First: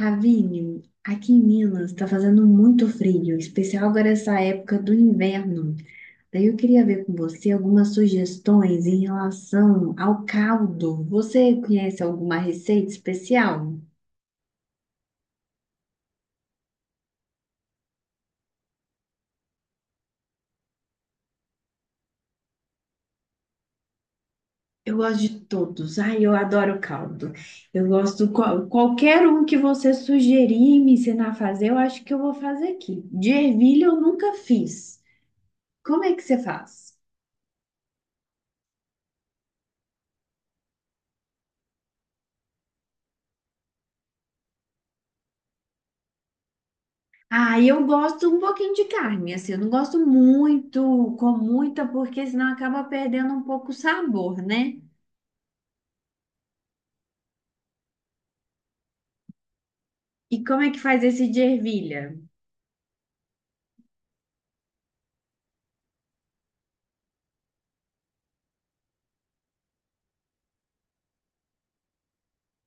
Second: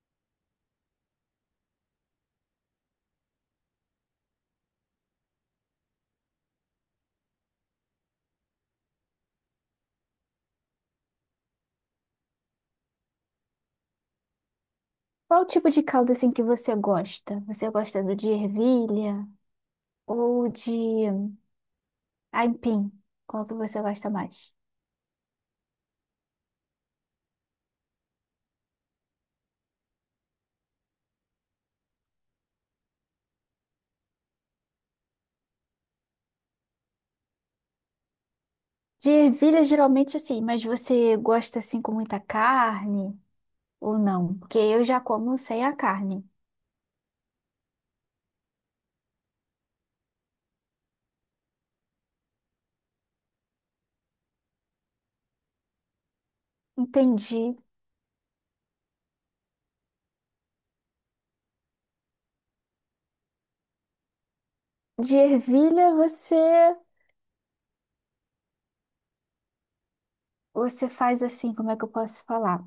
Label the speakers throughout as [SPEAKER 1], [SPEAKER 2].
[SPEAKER 1] Ravine, aqui em Minas está fazendo muito frio, em especial agora essa época do inverno. Daí eu queria ver com você algumas sugestões em relação ao caldo. Você conhece alguma receita especial?
[SPEAKER 2] Qual o tipo de caldo assim que você gosta? Você gosta do de ervilha ou de aipim? Qual que você gosta mais?
[SPEAKER 1] Eu gosto de todos. Ai, eu adoro caldo. Eu gosto qualquer um que você sugerir e me ensinar a fazer, eu acho que eu vou fazer aqui. De ervilha eu nunca fiz. Como é que você faz?
[SPEAKER 2] De ervilha geralmente assim, mas você gosta assim com muita carne ou não? Porque eu já como sem a carne.
[SPEAKER 1] Ah, eu gosto um pouquinho de carne, assim, eu não gosto muito, com muita, porque senão acaba perdendo um pouco o sabor, né?
[SPEAKER 2] Entendi.
[SPEAKER 1] E como é que faz esse de ervilha?
[SPEAKER 2] De ervilha você faz assim, como é que eu posso falar?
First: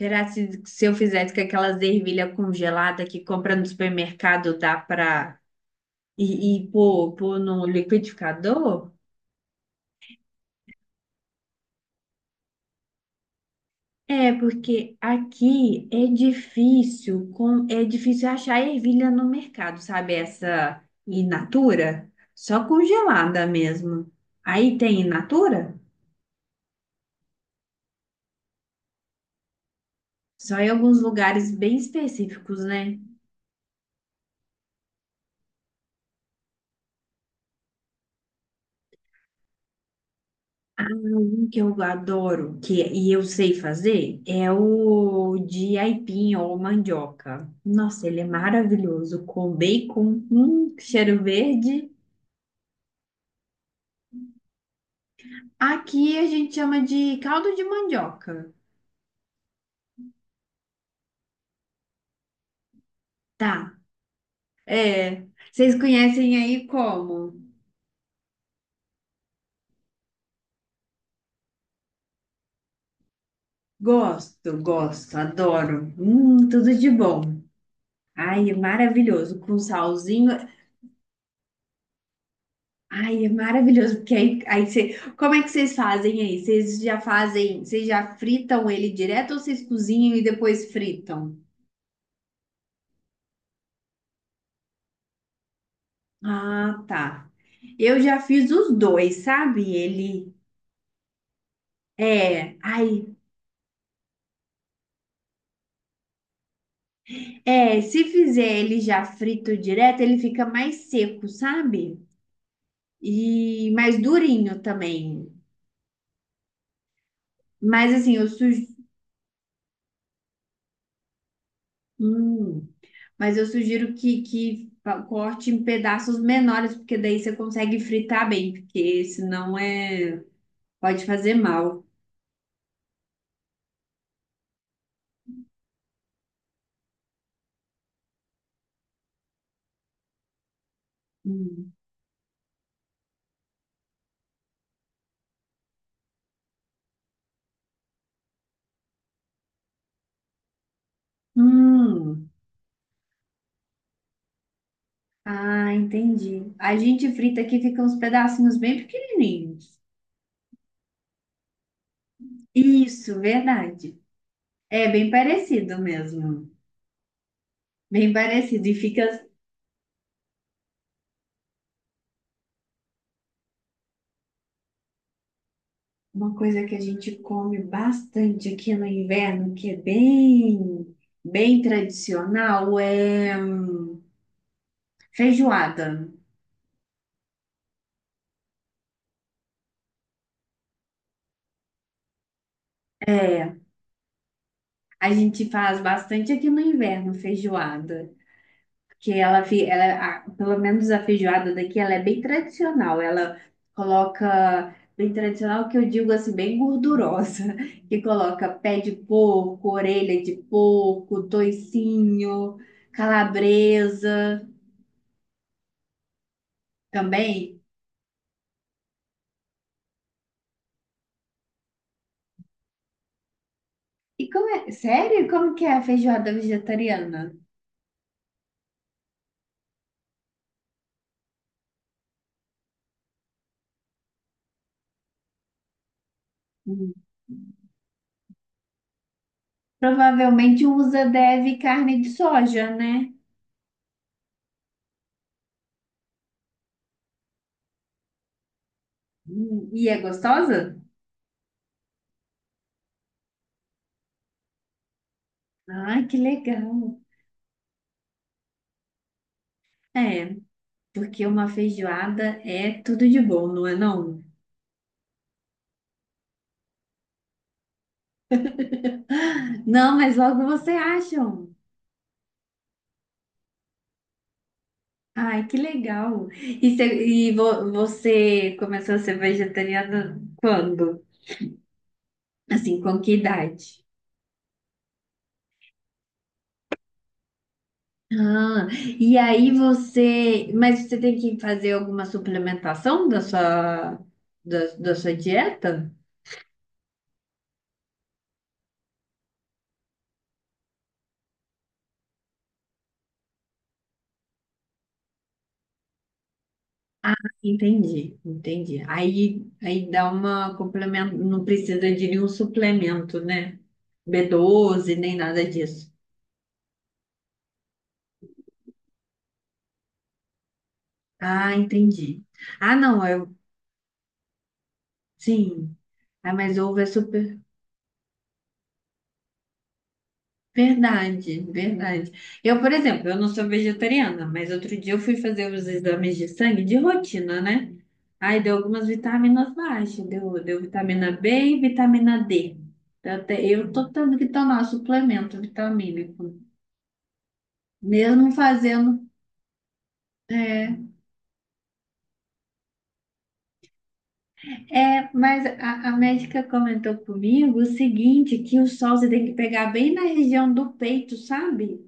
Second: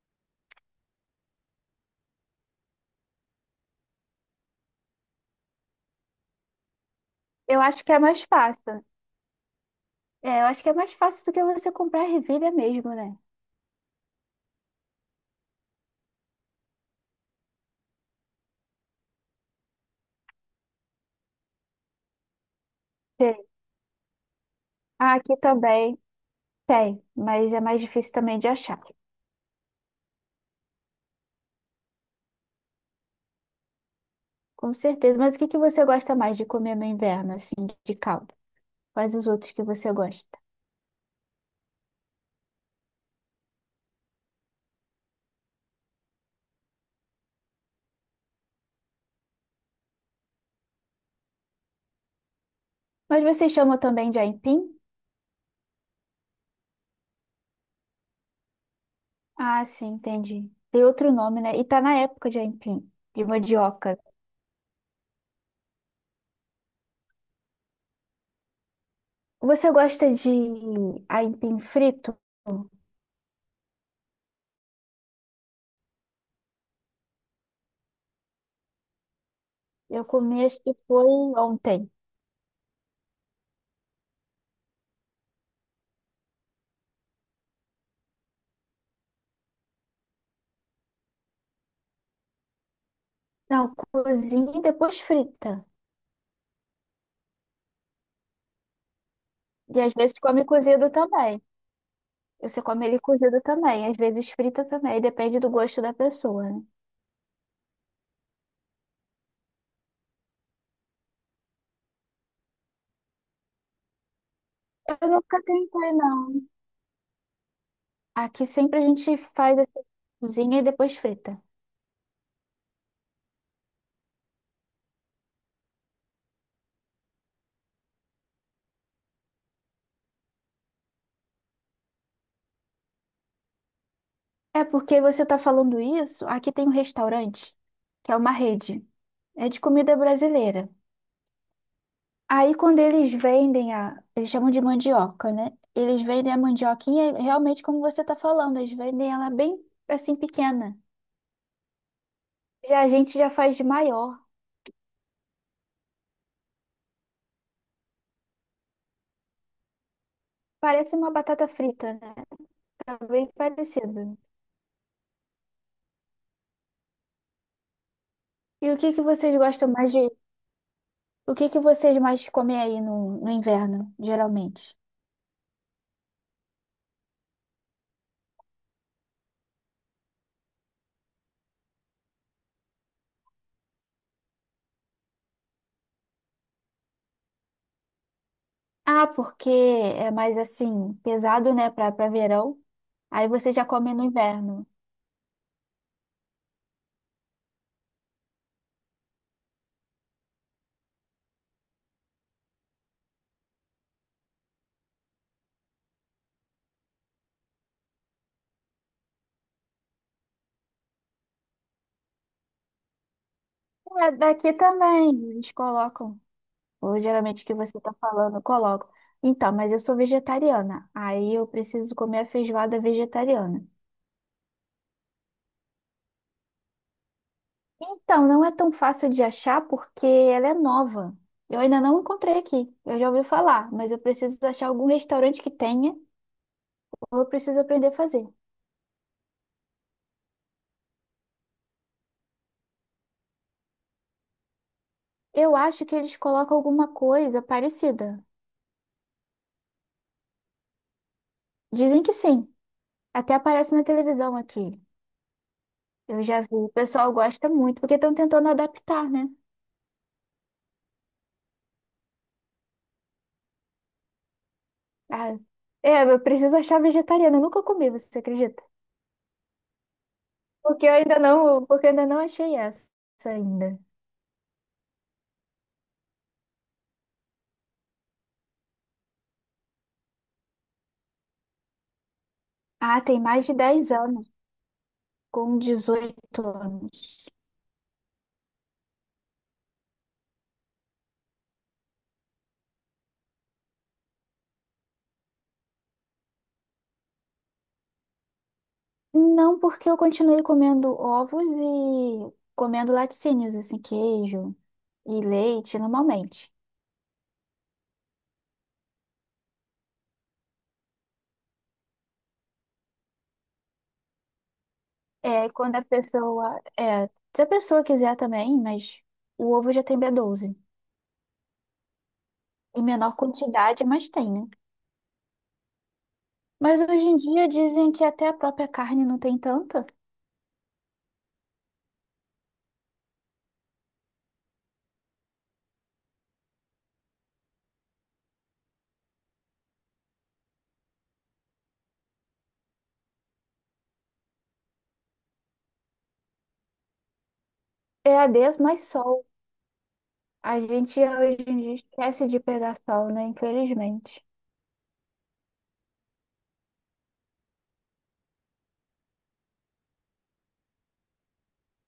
[SPEAKER 1] Será que se eu fizesse com aquelas ervilha congelada que compra no supermercado, dá pra e pôr
[SPEAKER 2] Eu
[SPEAKER 1] no
[SPEAKER 2] acho que é mais fácil.
[SPEAKER 1] liquidificador?
[SPEAKER 2] É, eu acho que é mais fácil do que você comprar ervilha mesmo, né?
[SPEAKER 1] É, porque aqui é difícil, com, é difícil achar ervilha no mercado, sabe? Essa in natura, só
[SPEAKER 2] Tem.
[SPEAKER 1] congelada mesmo. Aí tem in
[SPEAKER 2] Ah, aqui
[SPEAKER 1] natura?
[SPEAKER 2] também tem, mas é mais difícil também de achar.
[SPEAKER 1] Só em alguns lugares bem específicos, né?
[SPEAKER 2] Com certeza. Mas o que que você gosta mais de comer no inverno, assim, de caldo? Quais os outros que você gosta?
[SPEAKER 1] Um que eu adoro, que é, e eu sei fazer, é o de aipim ou mandioca. Nossa, ele é maravilhoso, com bacon, cheiro verde.
[SPEAKER 2] Mas você chama também de aipim?
[SPEAKER 1] Aqui a gente chama de caldo de mandioca.
[SPEAKER 2] Ah, sim, entendi. Tem outro nome, né? E tá na época de aipim, de
[SPEAKER 1] Tá,
[SPEAKER 2] mandioca.
[SPEAKER 1] é, vocês conhecem aí como?
[SPEAKER 2] Você gosta de aipim frito?
[SPEAKER 1] Gosto, gosto, adoro. Tudo de bom. Ai, é maravilhoso, com
[SPEAKER 2] Eu
[SPEAKER 1] salzinho.
[SPEAKER 2] comi, acho que foi ontem.
[SPEAKER 1] Ai, é maravilhoso, porque aí, aí você, como é que vocês fazem aí? Vocês já fazem, vocês já fritam ele direto ou vocês cozinham e depois fritam?
[SPEAKER 2] Não, cozinha e depois frita.
[SPEAKER 1] Ah, tá. Eu já fiz os dois, sabe?
[SPEAKER 2] E às vezes
[SPEAKER 1] Ele
[SPEAKER 2] come cozido também.
[SPEAKER 1] é,
[SPEAKER 2] Você come ele
[SPEAKER 1] ai,
[SPEAKER 2] cozido também, às vezes frita também, depende do gosto da pessoa, né?
[SPEAKER 1] é, se fizer ele já frito direto, ele fica mais seco, sabe? E mais durinho também.
[SPEAKER 2] Eu nunca tentei, não.
[SPEAKER 1] Mas assim, eu
[SPEAKER 2] Aqui
[SPEAKER 1] sugiro,
[SPEAKER 2] sempre a gente faz essa cozinha e depois frita.
[SPEAKER 1] mas eu sugiro que, corte em pedaços menores, porque daí você consegue fritar bem, porque senão é pode fazer mal.
[SPEAKER 2] É porque você tá falando isso, aqui tem um restaurante, que é uma rede. É de comida brasileira.
[SPEAKER 1] Hum.
[SPEAKER 2] Aí quando eles vendem a, eles chamam de mandioca, né? Eles vendem a mandioquinha realmente como você tá falando, eles vendem ela bem assim pequena.
[SPEAKER 1] Hum.
[SPEAKER 2] Já a gente já faz de maior.
[SPEAKER 1] Ah, entendi. A gente frita aqui fica uns pedacinhos bem pequenininhos.
[SPEAKER 2] Parece uma batata frita, né? Tá
[SPEAKER 1] Isso,
[SPEAKER 2] bem
[SPEAKER 1] verdade.
[SPEAKER 2] parecido.
[SPEAKER 1] É bem parecido mesmo. Bem parecido.
[SPEAKER 2] E
[SPEAKER 1] E
[SPEAKER 2] o que que
[SPEAKER 1] fica
[SPEAKER 2] vocês gostam mais o que que vocês mais comem aí no, no inverno, geralmente?
[SPEAKER 1] uma coisa que a gente come bastante aqui no inverno, que é bem, bem tradicional, é feijoada.
[SPEAKER 2] Ah, porque é mais assim, pesado, né, pra, pra verão. Aí você
[SPEAKER 1] É,
[SPEAKER 2] já come no inverno.
[SPEAKER 1] a gente faz bastante aqui no inverno, feijoada. Que ela, ela, pelo menos a feijoada daqui, ela é bem tradicional. Ela coloca, bem tradicional que eu digo assim, bem gordurosa. Que coloca pé de porco, orelha de porco, toicinho,
[SPEAKER 2] É,
[SPEAKER 1] calabresa
[SPEAKER 2] daqui também, eles colocam. Ou geralmente que
[SPEAKER 1] também.
[SPEAKER 2] você tá falando, colocam. Então, mas eu sou vegetariana. Aí eu preciso comer a feijoada vegetariana.
[SPEAKER 1] E como é? Sério? Como que é a feijoada vegetariana?
[SPEAKER 2] Então, não é tão fácil de achar porque ela é nova. Eu ainda não encontrei aqui. Eu já ouvi falar, mas eu preciso achar algum restaurante que tenha,
[SPEAKER 1] Hum,
[SPEAKER 2] ou eu preciso aprender a fazer.
[SPEAKER 1] Provavelmente usa, deve, carne de soja, né?
[SPEAKER 2] Eu acho que eles colocam alguma coisa parecida.
[SPEAKER 1] hum. E é gostosa?
[SPEAKER 2] Dizem que sim. Até aparece na televisão aqui.
[SPEAKER 1] Ai, que
[SPEAKER 2] Eu já vi. O
[SPEAKER 1] legal.
[SPEAKER 2] pessoal gosta muito, porque estão tentando adaptar, né?
[SPEAKER 1] É, porque uma feijoada é tudo de bom, não é não?
[SPEAKER 2] Ah, é, eu preciso achar vegetariana. Eu nunca comi, você acredita?
[SPEAKER 1] Não, mas logo você acham.
[SPEAKER 2] Porque eu ainda não achei essa ainda.
[SPEAKER 1] Ai, que legal. E, e você começou a ser vegetariana quando? Assim, com
[SPEAKER 2] Ah,
[SPEAKER 1] que
[SPEAKER 2] tem mais de
[SPEAKER 1] idade?
[SPEAKER 2] 10 anos, com dezoito anos.
[SPEAKER 1] Ah, e aí você, mas você tem que fazer alguma suplementação da sua, da sua dieta?
[SPEAKER 2] Não, porque eu continuei comendo ovos e comendo laticínios, assim, queijo e leite normalmente.
[SPEAKER 1] Ah, entendi, entendi. Aí, aí dá uma complemento, não precisa de nenhum suplemento, né? B12 nem nada
[SPEAKER 2] É, quando a
[SPEAKER 1] disso.
[SPEAKER 2] pessoa. É, se a pessoa quiser também, mas o ovo já tem B12.
[SPEAKER 1] Ah, entendi. Ah,
[SPEAKER 2] Em
[SPEAKER 1] não,
[SPEAKER 2] menor
[SPEAKER 1] eu,
[SPEAKER 2] quantidade, mas tem, né?
[SPEAKER 1] sim. Ah, mas ovo
[SPEAKER 2] Mas
[SPEAKER 1] é
[SPEAKER 2] hoje em
[SPEAKER 1] super.
[SPEAKER 2] dia dizem que até a própria carne não tem tanta.
[SPEAKER 1] Verdade, verdade. Eu, por exemplo, eu não sou vegetariana, mas outro dia eu fui fazer os exames de sangue de rotina, né? Aí deu algumas vitaminas baixas, deu, deu vitamina B e vitamina D. Eu, até, eu tô tendo que tomar suplemento vitamínico,
[SPEAKER 2] É a
[SPEAKER 1] mesmo
[SPEAKER 2] des mais
[SPEAKER 1] fazendo.
[SPEAKER 2] sol. A
[SPEAKER 1] É,
[SPEAKER 2] gente hoje em dia esquece de pegar sol, né? Infelizmente.
[SPEAKER 1] é, mas a médica comentou comigo o seguinte, que o sol você tem que pegar bem na região do peito, sabe?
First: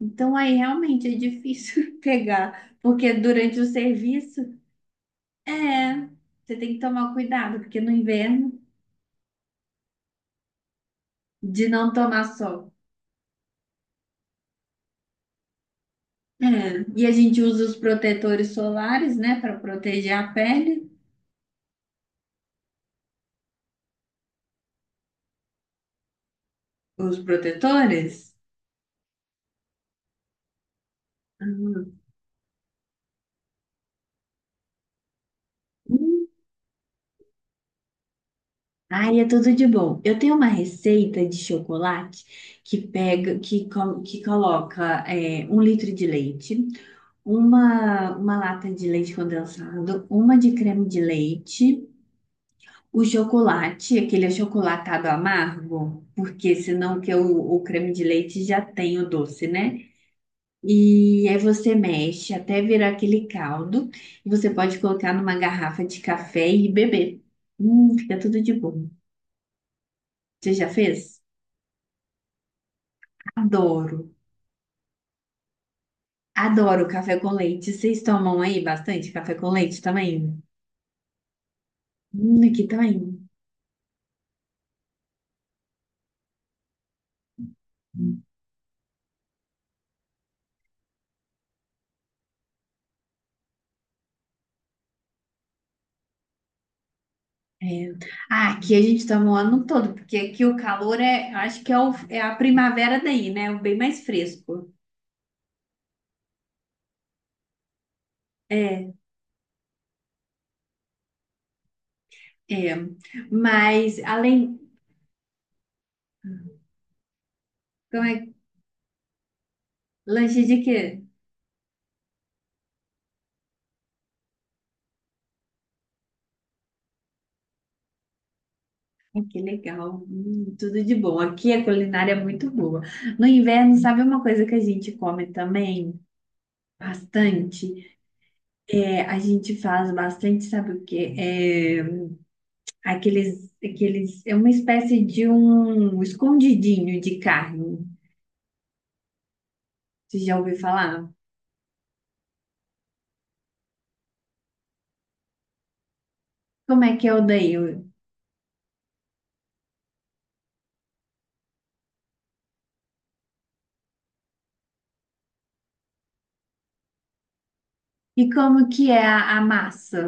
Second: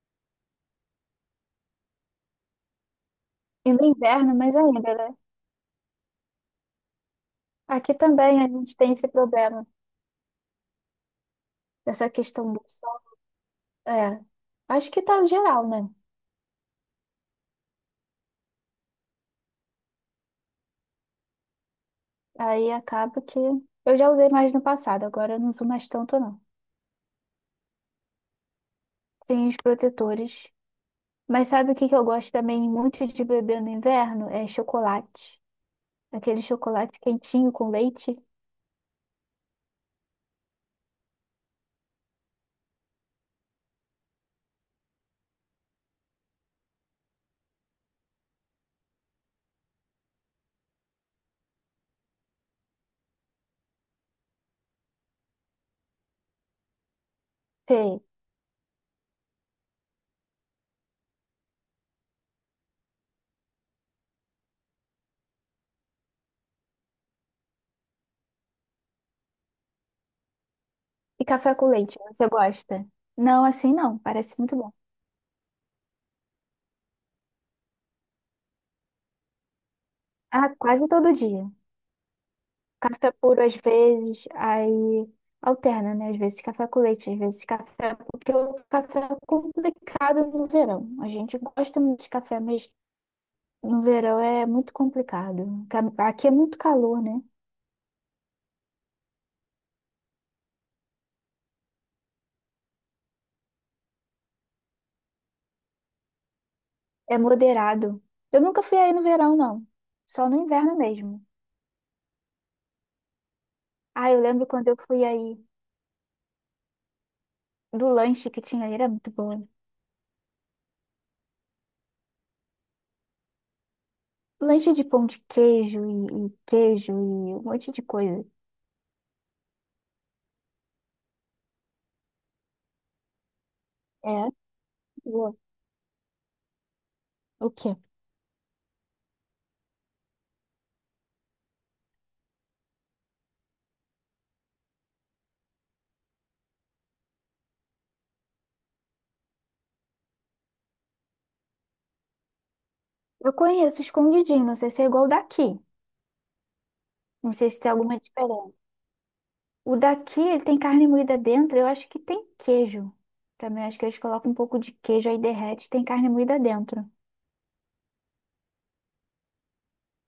[SPEAKER 1] Então aí realmente é difícil pegar, porque durante o
[SPEAKER 2] E no inverno,
[SPEAKER 1] serviço,
[SPEAKER 2] mais ainda, né?
[SPEAKER 1] é, você tem que tomar cuidado, porque no
[SPEAKER 2] Aqui também a
[SPEAKER 1] inverno,
[SPEAKER 2] gente tem esse problema,
[SPEAKER 1] de não
[SPEAKER 2] essa
[SPEAKER 1] tomar
[SPEAKER 2] questão do
[SPEAKER 1] sol.
[SPEAKER 2] sol. É, acho que tá geral, né?
[SPEAKER 1] É, e a gente usa os protetores solares, né, para proteger a pele,
[SPEAKER 2] Aí acaba que eu já usei mais no passado, agora eu não uso mais tanto, não.
[SPEAKER 1] os protetores.
[SPEAKER 2] Tem os protetores. Mas sabe o que que eu gosto também muito de beber no inverno? É chocolate.
[SPEAKER 1] Uhum.
[SPEAKER 2] Aquele chocolate quentinho com leite.
[SPEAKER 1] Ai, é tudo de bom. Eu tenho uma receita de chocolate que pega, que, que coloca é, um litro de leite, uma lata de leite condensado, uma de creme de leite, o chocolate, aquele achocolatado amargo, porque senão que o creme de
[SPEAKER 2] Sei.
[SPEAKER 1] leite já tem o doce, né? E aí você mexe até virar aquele caldo e você pode colocar numa garrafa de café e beber. Fica tudo de bom. Você já fez?
[SPEAKER 2] E café com leite, você gosta? Não, assim
[SPEAKER 1] Adoro.
[SPEAKER 2] não, parece muito bom.
[SPEAKER 1] Adoro café com leite. Vocês tomam aí bastante café com leite também?
[SPEAKER 2] Ah, quase todo dia.
[SPEAKER 1] Aqui
[SPEAKER 2] Café
[SPEAKER 1] também.
[SPEAKER 2] puro às vezes, aí alterna, né? Às vezes café com leite, às vezes café, porque o café é complicado no verão. A gente gosta muito de café, mas no verão é muito complicado. Ca- Aqui é muito calor, né?
[SPEAKER 1] É. Ah, aqui a gente toma o ano todo, porque aqui o calor é, eu acho que é, o- é a primavera daí, né? É o bem mais fresco.
[SPEAKER 2] É moderado. Eu nunca fui aí
[SPEAKER 1] É,
[SPEAKER 2] no verão, não. Só no inverno mesmo.
[SPEAKER 1] é. Mas
[SPEAKER 2] Ah, eu lembro
[SPEAKER 1] além,
[SPEAKER 2] quando eu fui aí do
[SPEAKER 1] como é,
[SPEAKER 2] lanche que tinha ali era muito bom.
[SPEAKER 1] lanche de quê?
[SPEAKER 2] Lanche de pão de queijo e queijo e um monte de coisa.
[SPEAKER 1] Ah, que legal. Tudo de bom. Aqui a culinária é muito boa. No inverno, sabe uma
[SPEAKER 2] É,
[SPEAKER 1] coisa que a gente come
[SPEAKER 2] boa.
[SPEAKER 1] também?
[SPEAKER 2] O quê?
[SPEAKER 1] Bastante. É, a gente faz bastante, sabe o quê? É, aqueles, é uma espécie de um escondidinho de carne. Você já ouviu falar?
[SPEAKER 2] Eu conheço escondidinho, não sei se é igual o daqui.
[SPEAKER 1] Como é que é o
[SPEAKER 2] Não sei
[SPEAKER 1] daí?
[SPEAKER 2] se tem alguma diferença. O daqui, ele tem carne moída dentro, eu acho que tem queijo. Também acho que eles colocam um pouco de queijo aí derrete, tem carne moída dentro.
[SPEAKER 1] E como que é a massa?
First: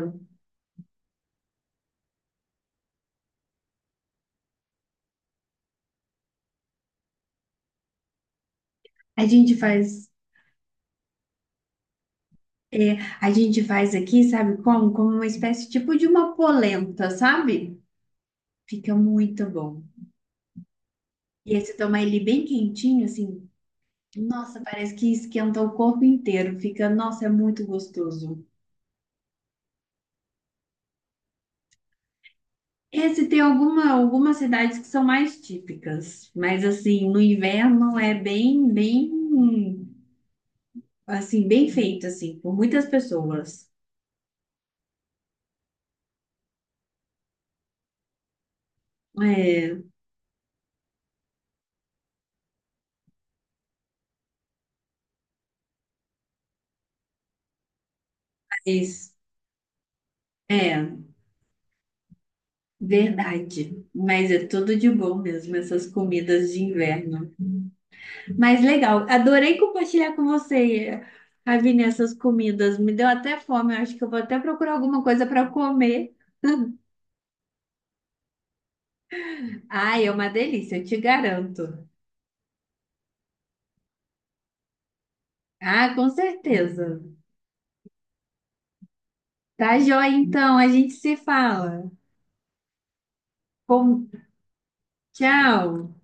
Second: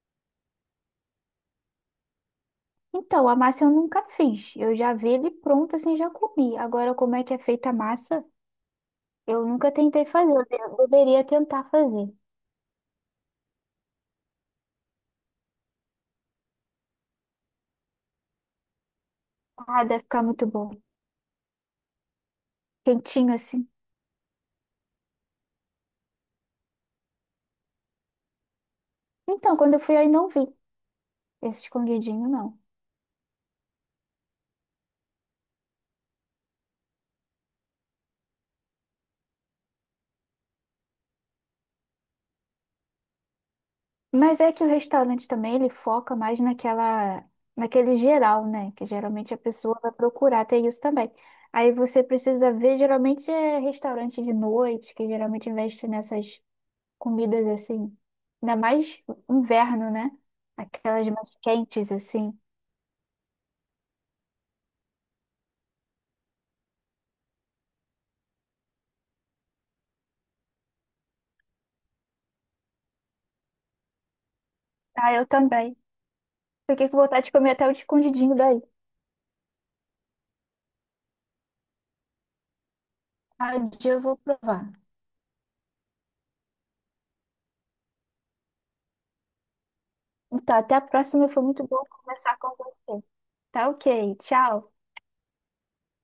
[SPEAKER 2] Então, a massa eu nunca fiz. Eu já vi ele pronto, assim, já comi. Agora, como é que é feita a massa?
[SPEAKER 1] A
[SPEAKER 2] Eu
[SPEAKER 1] gente
[SPEAKER 2] nunca tentei
[SPEAKER 1] faz,
[SPEAKER 2] fazer. Eu deveria tentar fazer.
[SPEAKER 1] a gente faz aqui, sabe como? Como uma espécie tipo de uma polenta, sabe? Fica muito bom.
[SPEAKER 2] Ah, deve ficar muito bom.
[SPEAKER 1] E aí você toma ele bem quentinho,
[SPEAKER 2] Quentinho
[SPEAKER 1] assim,
[SPEAKER 2] assim.
[SPEAKER 1] nossa, parece que esquenta o corpo inteiro. Fica, nossa, é muito gostoso.
[SPEAKER 2] Então, quando eu fui aí não vi esse escondidinho, não.
[SPEAKER 1] É, se tem alguma, algumas cidades que são mais típicas, mas assim, no inverno é bem, bem, assim, bem feito, assim, por muitas pessoas.
[SPEAKER 2] Mas é que o restaurante também, ele foca mais naquela, naquele geral, né? Que geralmente a pessoa
[SPEAKER 1] É,
[SPEAKER 2] vai procurar, tem isso também. Aí você precisa ver, geralmente é restaurante de noite, que geralmente investe nessas comidas assim, ainda mais
[SPEAKER 1] mas,
[SPEAKER 2] inverno, né?
[SPEAKER 1] é,
[SPEAKER 2] Aquelas mais quentes assim.
[SPEAKER 1] verdade. Mas é tudo de bom mesmo, essas comidas de inverno. Mas legal, adorei compartilhar com você, Ravine, essas comidas. Me deu até fome, eu acho que eu vou até procurar alguma
[SPEAKER 2] Ah,
[SPEAKER 1] coisa
[SPEAKER 2] eu
[SPEAKER 1] para
[SPEAKER 2] também.
[SPEAKER 1] comer.
[SPEAKER 2] Fiquei com vontade de comer até o escondidinho daí.
[SPEAKER 1] Ai, é uma delícia, eu te garanto.
[SPEAKER 2] Ah, um dia eu vou provar.
[SPEAKER 1] Ah, com certeza. Tá joia, então,
[SPEAKER 2] Então,
[SPEAKER 1] a
[SPEAKER 2] até a
[SPEAKER 1] gente se
[SPEAKER 2] próxima, foi muito bom
[SPEAKER 1] fala.
[SPEAKER 2] conversar com você. Tá
[SPEAKER 1] Bom,
[SPEAKER 2] ok, tchau.
[SPEAKER 1] tchau.